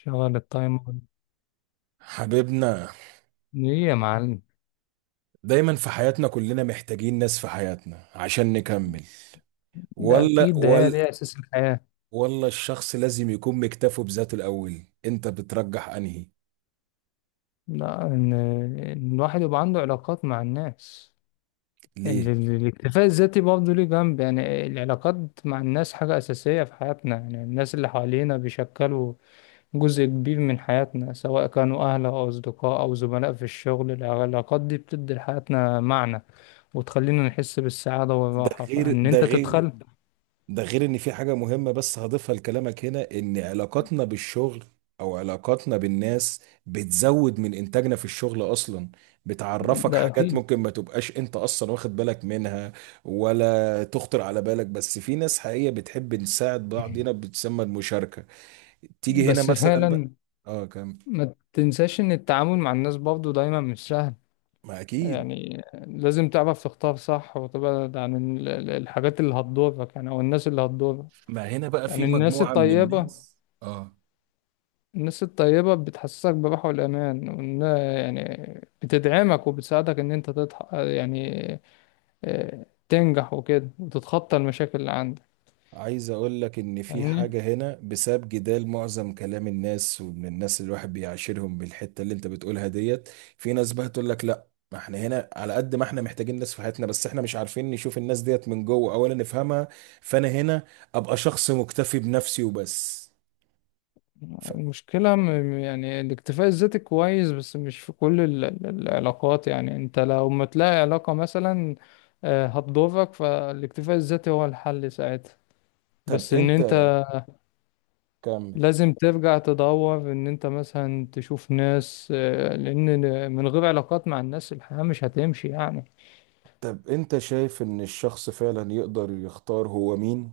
شغل التايمر. حبيبنا، ليه يا معلم؟ دايما في حياتنا كلنا محتاجين ناس في حياتنا عشان نكمل. ده ولا اكيد، ده هي ولا دي اساس الحياة. ولا الشخص لازم يكون مكتفه بذاته؟ الأول انت بترجح انهي، لا، إن الواحد يبقى عنده علاقات مع الناس. ليه؟ الاكتفاء الذاتي برضه ليه جنب، يعني العلاقات مع الناس حاجة أساسية في حياتنا، يعني الناس اللي حوالينا بيشكلوا جزء كبير من حياتنا، سواء كانوا أهل أو أصدقاء أو زملاء في الشغل. العلاقات دي بتدي لحياتنا معنى وتخلينا نحس بالسعادة ده والراحة، غير فإن ده أنت غير تتخلى. ده غير ان في حاجة مهمة بس هضيفها لكلامك هنا، ان علاقاتنا بالشغل او علاقاتنا بالناس بتزود من انتاجنا في الشغل اصلا، بتعرفك ده حاجات أكيد. ممكن ما تبقاش انت اصلا واخد بالك منها ولا تخطر على بالك. بس في ناس حقيقية بتحب نساعد بعض، هنا بتسمى المشاركة. تيجي هنا بس مثلا بقى، فعلا اه كم. ما تنساش ان التعامل مع الناس برضه دايما مش سهل، ما اكيد، يعني لازم تعرف تختار صح وتبعد عن الحاجات اللي هتضرك، يعني او الناس اللي هتضرك. ما هنا بقى في يعني الناس مجموعة من الطيبة، الناس، اه. الناس الطيبة بتحسسك براحة والأمان وإن، يعني بتدعمك وبتساعدك إن أنت تضح، يعني تنجح وكده وتتخطى المشاكل اللي عندك. عايز اقول لك ان في فاهمني؟ حاجة هنا بسبب جدال معظم كلام الناس ومن الناس اللي الواحد بيعاشرهم بالحتة اللي انت بتقولها ديت. في ناس بقى تقول لك لا، ما احنا هنا على قد ما احنا محتاجين ناس في حياتنا، بس احنا مش عارفين نشوف الناس ديت من جوه اولا نفهمها. فانا هنا ابقى شخص مكتفي بنفسي وبس. ف... المشكلة يعني الاكتفاء الذاتي كويس، بس مش في كل العلاقات، يعني انت لو ما تلاقي علاقة مثلا هتضرك، فالاكتفاء الذاتي هو الحل ساعتها. طب بس ان انت، انت كمل. لازم ترجع تدور ان انت مثلا تشوف ناس، لان من غير علاقات مع الناس الحياة مش هتمشي يعني. طب انت شايف ان الشخص فعلا يقدر يختار هو مين؟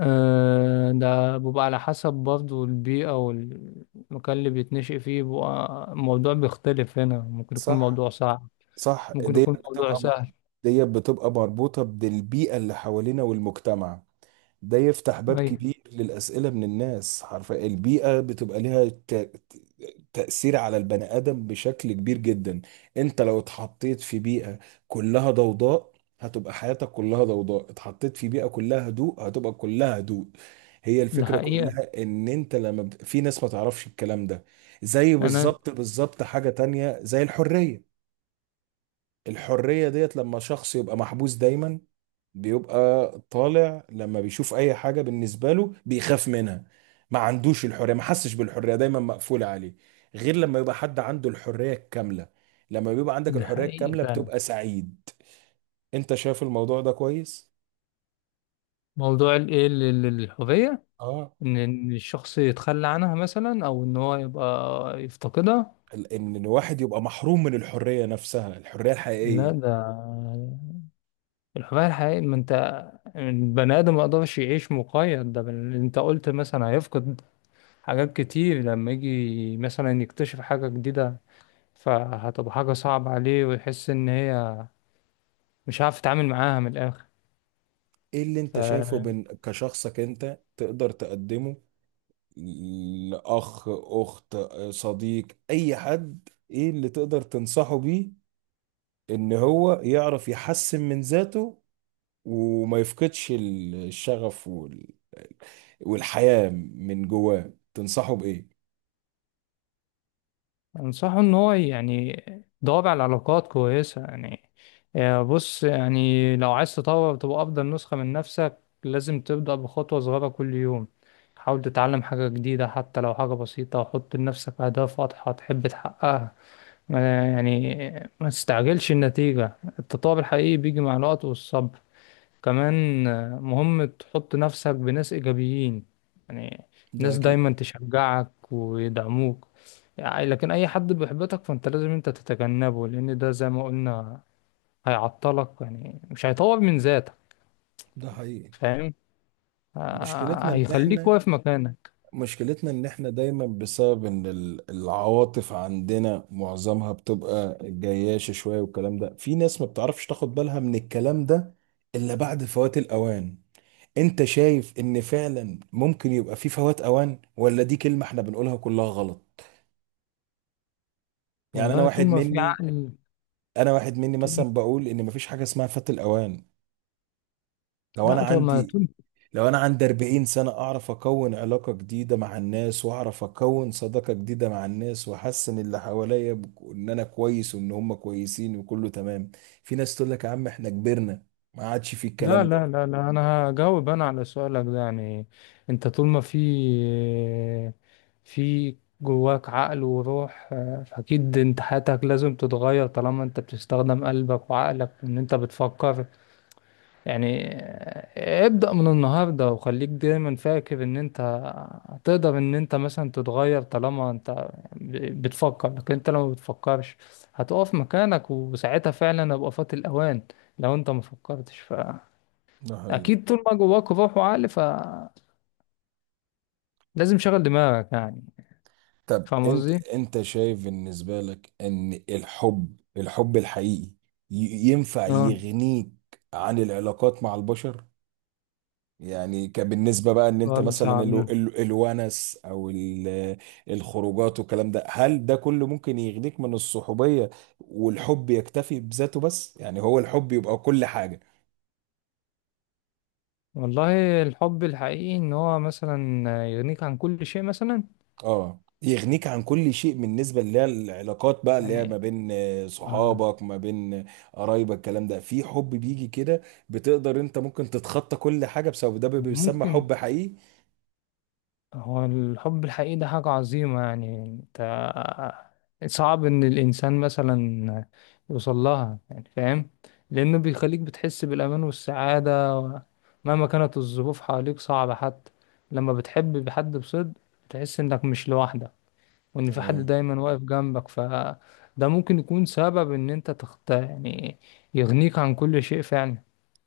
ده بيبقى على حسب برضه البيئة والمكان اللي بيتنشئ فيه، بيبقى الموضوع بيختلف. هنا ممكن يكون صح، موضوع صعب، صح. ممكن ديت يكون موضوع بتبقى سهل. ديت بتبقى مربوطة بالبيئة اللي حوالينا والمجتمع. ده يفتح باب ايوه. كبير للأسئلة من الناس، حرفيا البيئة بتبقى ليها تأثير على البني آدم بشكل كبير جدا. انت لو اتحطيت في بيئة كلها ضوضاء، هتبقى حياتك كلها ضوضاء، اتحطيت في بيئة كلها هدوء هتبقى كلها هدوء. هي ده الفكرة حقيقة. كلها ان انت لما بت... في ناس ما تعرفش الكلام ده. زي انا بالظبط حاجة تانية زي الحرية. الحرية ديت لما شخص يبقى محبوس دايما، بيبقى طالع لما بيشوف اي حاجة بالنسبة له بيخاف منها، ما عندوش الحرية، ما حسش بالحرية، دايما مقفولة عليه. غير لما يبقى حد عنده الحرية الكاملة. لما بيبقى عندك ده الحرية حقيقي الكاملة فعلا. بتبقى سعيد. انت شايف الموضوع ده كويس؟ موضوع الهوية، اه. إن الشخص يتخلى عنها مثلا او ان هو يبقى يفتقدها. ان الواحد يبقى محروم من الحرية نفسها، الحرية لا، الحقيقية. ده الهوية الحقيقية، ما انت البني ادم ما يقدرش يعيش مقيد، ده بل انت قلت مثلا هيفقد حاجات كتير لما يجي مثلا يكتشف حاجة جديدة، فهتبقى حاجة صعبة عليه ويحس ان هي مش عارف يتعامل معاها من الاخر. ايه اللي انت شايفه من كشخصك انت تقدر تقدمه لأخ، أخت، صديق، أي حد؟ إيه اللي تقدر تنصحه بيه إن هو يعرف يحسن من ذاته، وما يفقدش الشغف والحياة من جواه؟ تنصحه بإيه؟ أنصحه إن هو يعني يدور على علاقات كويسة، يعني بص، يعني لو عايز تطور تبقى أفضل نسخة من نفسك، لازم تبدأ بخطوة صغيرة كل يوم. حاول تتعلم حاجة جديدة حتى لو حاجة بسيطة، حط لنفسك أهداف واضحة تحب تحققها. ما يعني، ما تستعجلش النتيجة، التطور الحقيقي بيجي مع الوقت والصبر. كمان مهم تحط نفسك بناس إيجابيين، يعني ده ناس اكيد. دايما تشجعك ويدعموك، يعني لكن أي حد بيحبطك فأنت لازم أنت تتجنبه، لأن ده زي ما قلنا هيعطلك يعني، مش هيطور من ذاتك. ده حقيقي. فاهم. مشكلتنا ان هيخليك احنا واقف مكانك. مشكلتنا ان احنا دايما بسبب ان العواطف عندنا معظمها بتبقى جياشة شوية، والكلام ده في ناس ما بتعرفش تاخد بالها من الكلام ده الا بعد فوات الاوان. انت شايف ان فعلا ممكن يبقى في فوات اوان، ولا دي كلمة احنا بنقولها كلها غلط؟ يعني انا والله طول واحد ما في مني عقل. انا واحد مني طول مثلا بقول ان مفيش حاجة اسمها فات الاوان. لو انا لا، طب ما عندي طول. لو انا عندي 40 سنة اعرف اكون علاقة جديدة مع الناس، واعرف اكون صداقة جديدة مع الناس، واحسن اللي حواليا بك- ان انا كويس وان هم كويسين وكله تمام. في ناس تقول لك يا عم احنا كبرنا، ما عادش في لا الكلام ده. لا لا لا، انا هجاوب انا على سؤالك ده يعني، انت طول ما في في جواك عقل وروح، فاكيد انت حياتك لازم تتغير طالما انت بتستخدم قلبك وعقلك، ان انت بتفكر يعني. ابدأ من النهاردة وخليك دايما فاكر ان انت هتقدر ان انت مثلا تتغير طالما انت بتفكر، لكن انت لو ما بتفكرش هتقف مكانك وساعتها فعلا هيبقى فات الاوان، لو انت ما فكرتش. ده حقيقي. اكيد طول ما جواك روح وعقل فلازم شغل دماغك يعني. طب فاهم انت قصدي. انت شايف بالنسبة لك ان الحب، الحب الحقيقي، ينفع اه، يغنيك عن العلاقات مع البشر؟ يعني كبالنسبة بقى ان انت سؤال مثلا صعب ده. الونس او الخروجات والكلام ده، هل ده كله ممكن يغنيك من الصحوبية، والحب يكتفي بذاته؟ بس يعني هو الحب يبقى كل حاجة. والله الحب الحقيقي ان هو مثلا يغنيك عن كل شيء مثلا. اه يغنيك عن كل شيء، بالنسبه اللي هي العلاقات بقى اللي هي ما يعني بين آه، صحابك، ما بين قرايبك، الكلام ده. في حب بيجي كده بتقدر، انت ممكن تتخطى كل حاجه بسبب ده، بيسمى ممكن. حب حقيقي. هو الحب الحقيقي ده حاجة عظيمة، يعني انت صعب ان الانسان مثلا يوصل لها يعني، فاهم. لانه بيخليك بتحس بالامان والسعادة مهما كانت الظروف حواليك صعبة، حتى لما بتحب حد بصدق بتحس انك مش لوحدك، وان في حد تمام. دايما واقف جنبك، فده ممكن يكون سبب ان انت تخت يعني، يغنيك عن كل شيء فعلا.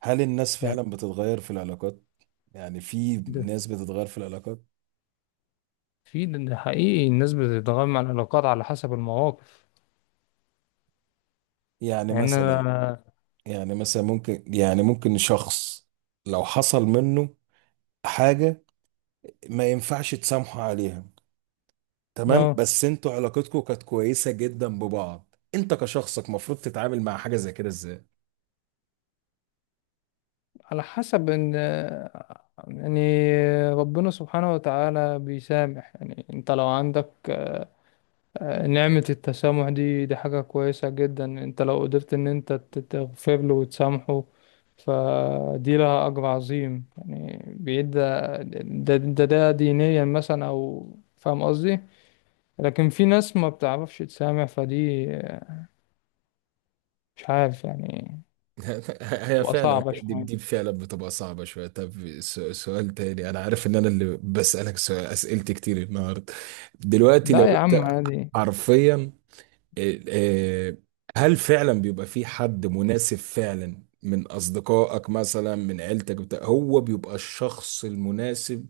هل الناس فعلا بتتغير في العلاقات؟ يعني في ده ناس بتتغير في العلاقات؟ في، ده ده حقيقي، الناس بتتغير مع العلاقات على حسب المواقف، يعني يعني مثلا، انا. يعني مثلا ممكن، يعني ممكن شخص لو حصل منه حاجه ما ينفعش تسامحه عليها، تمام، اه. بس انتوا علاقتكم كانت كويسه جدا ببعض، انت كشخصك مفروض تتعامل مع حاجه زي كده ازاي؟ على حسب ان، يعني ربنا سبحانه وتعالى بيسامح. يعني انت لو عندك نعمة التسامح، دي دي حاجة كويسة جدا. انت لو قدرت ان انت تغفر له وتسامحه فدي لها أجر عظيم، يعني بيدى ده دينيا مثلا أو، فاهم قصدي. لكن في ناس ما بتعرفش تسامح، فدي مش عارف يعني، هي بتبقى فعلا صعبة دي شوية. دي فعلا بتبقى صعبة شوية. طب سؤال تاني، أنا عارف إن أنا اللي بسألك سؤال، أسئلتي كتير النهاردة. دلوقتي لو لا يا عم أنت عادي. حرفيا، آه، آه، هل فعلا بيبقى في حد مناسب فعلا من أصدقائك مثلا، من عيلتك بتاع، هو بيبقى الشخص المناسب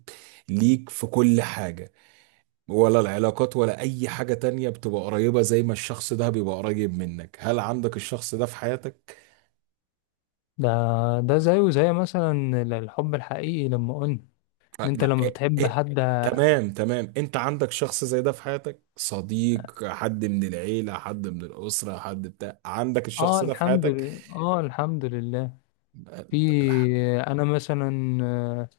ليك في كل حاجة، ولا العلاقات ولا أي حاجة تانية بتبقى قريبة زي ما الشخص ده بيبقى قريب منك؟ هل عندك الشخص ده في حياتك؟ ده، ده زيه زي مثلا الحب الحقيقي لما قلنا ان آه، انت لا، لما إيه بتحب إيه. حد. تمام تمام، أنت عندك شخص زي ده في حياتك؟ صديق، حد من العيلة، حد من الأسرة، حد بتاع، عندك اه الشخص ده في الحمد حياتك؟ لله، اه الحمد لله. آه، في. لا. انا مثلا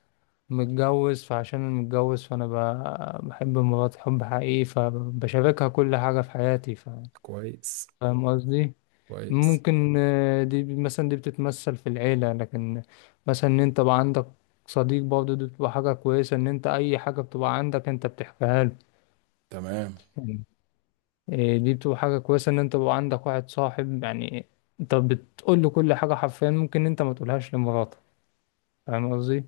متجوز، فعشان انا متجوز فانا بحب مراتي حب حقيقي، فبشاركها كل حاجة في حياتي كويس فاهم قصدي. كويس. ممكن دي مثلا دي بتتمثل في العيلة، لكن مثلا ان انت بقى عندك صديق برضه دي بتبقى حاجة كويسة، ان انت اي حاجة بتبقى عندك انت بتحكيها تمام. له. إيه، دي بتبقى حاجة كويسة إن أنت يبقى عندك واحد صاحب يعني، أنت بتقول له كل حاجة حرفيا، ممكن أنت ما تقولهاش لمراتك. فاهم قصدي؟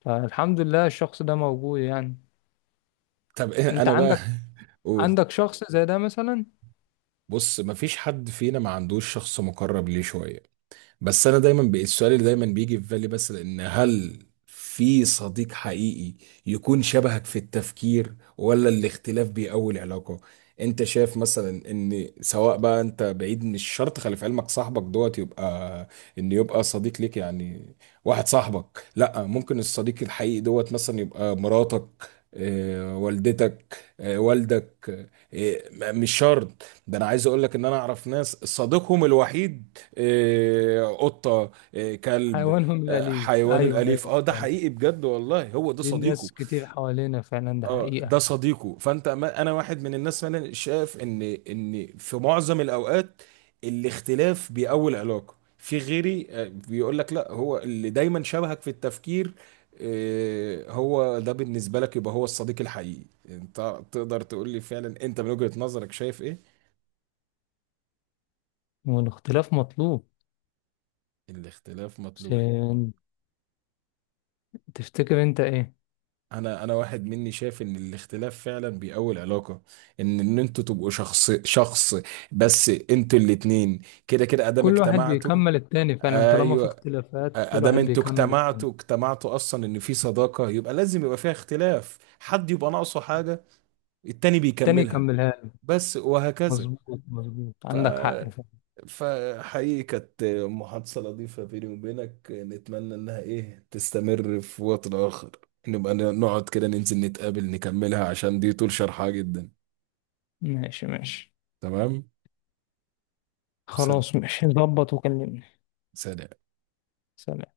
فالحمد لله الشخص ده موجود يعني. طب إيه أنت أنا بقى؟ عندك، قول. عندك شخص زي ده مثلا. بص، مفيش حد فينا ما عندوش شخص مقرب ليه شوية، بس انا دايما السؤال اللي دايما بيجي في بالي بس، ان هل في صديق حقيقي يكون شبهك في التفكير، ولا الاختلاف بيقوي العلاقة؟ انت شايف مثلا ان سواء بقى انت بعيد، مش شرط خلي في علمك صاحبك دوت يبقى ان يبقى صديق ليك يعني، واحد صاحبك، لا ممكن الصديق الحقيقي دوت مثلا يبقى مراتك، آه، والدتك، آه، والدك، آه، مش شرط ده. انا عايز اقول لك ان انا اعرف ناس صديقهم الوحيد إيه، قطة، إيه، كلب. حيوانهم آه، الأليف، حيوانه أيوه الأليف، أيوه اه ده يعني. حقيقي بجد والله، هو ده دي صديقه. ناس كتير حوالينا فعلا، ده اه ده حقيقة. صديقه. فانت، ما انا واحد من الناس فعلا شايف ان ان في معظم الاوقات الاختلاف بيقوي العلاقة. في غيري آه، بيقول لك لا، هو اللي دايما شبهك في التفكير آه، هو ده بالنسبة لك يبقى هو الصديق الحقيقي. انت تقدر تقول لي فعلا انت من وجهة نظرك شايف ايه؟ والاختلاف مطلوب. الاختلاف مطلوب. بس تفتكر أنت إيه؟ انا واحد مني شايف ان الاختلاف فعلا بيقوي العلاقه. ان ان انتوا تبقوا شخص، بس انتوا الاتنين كده كده ادام كل واحد اجتمعتوا. بيكمل التاني فعلا، طالما في ايوه، اختلافات كل ادام واحد انتوا بيكمل التاني. اجتمعتوا اجتمعتوا اصلا، ان في صداقه يبقى لازم يبقى فيها اختلاف، حد يبقى ناقصه حاجه التاني التاني بيكملها، يكملها له. بس وهكذا. مظبوط مظبوط، ف، عندك حق فعلا. فحقيقي كانت محادثة لطيفة بيني وبينك، نتمنى إنها إيه تستمر في وقت آخر، نبقى نقعد كده، ننزل نتقابل نكملها، عشان دي طول شرحها جدا. ماشي ماشي. تمام. سلام. خلاص ماشي، ظبط وكلمني. سلام. سلام.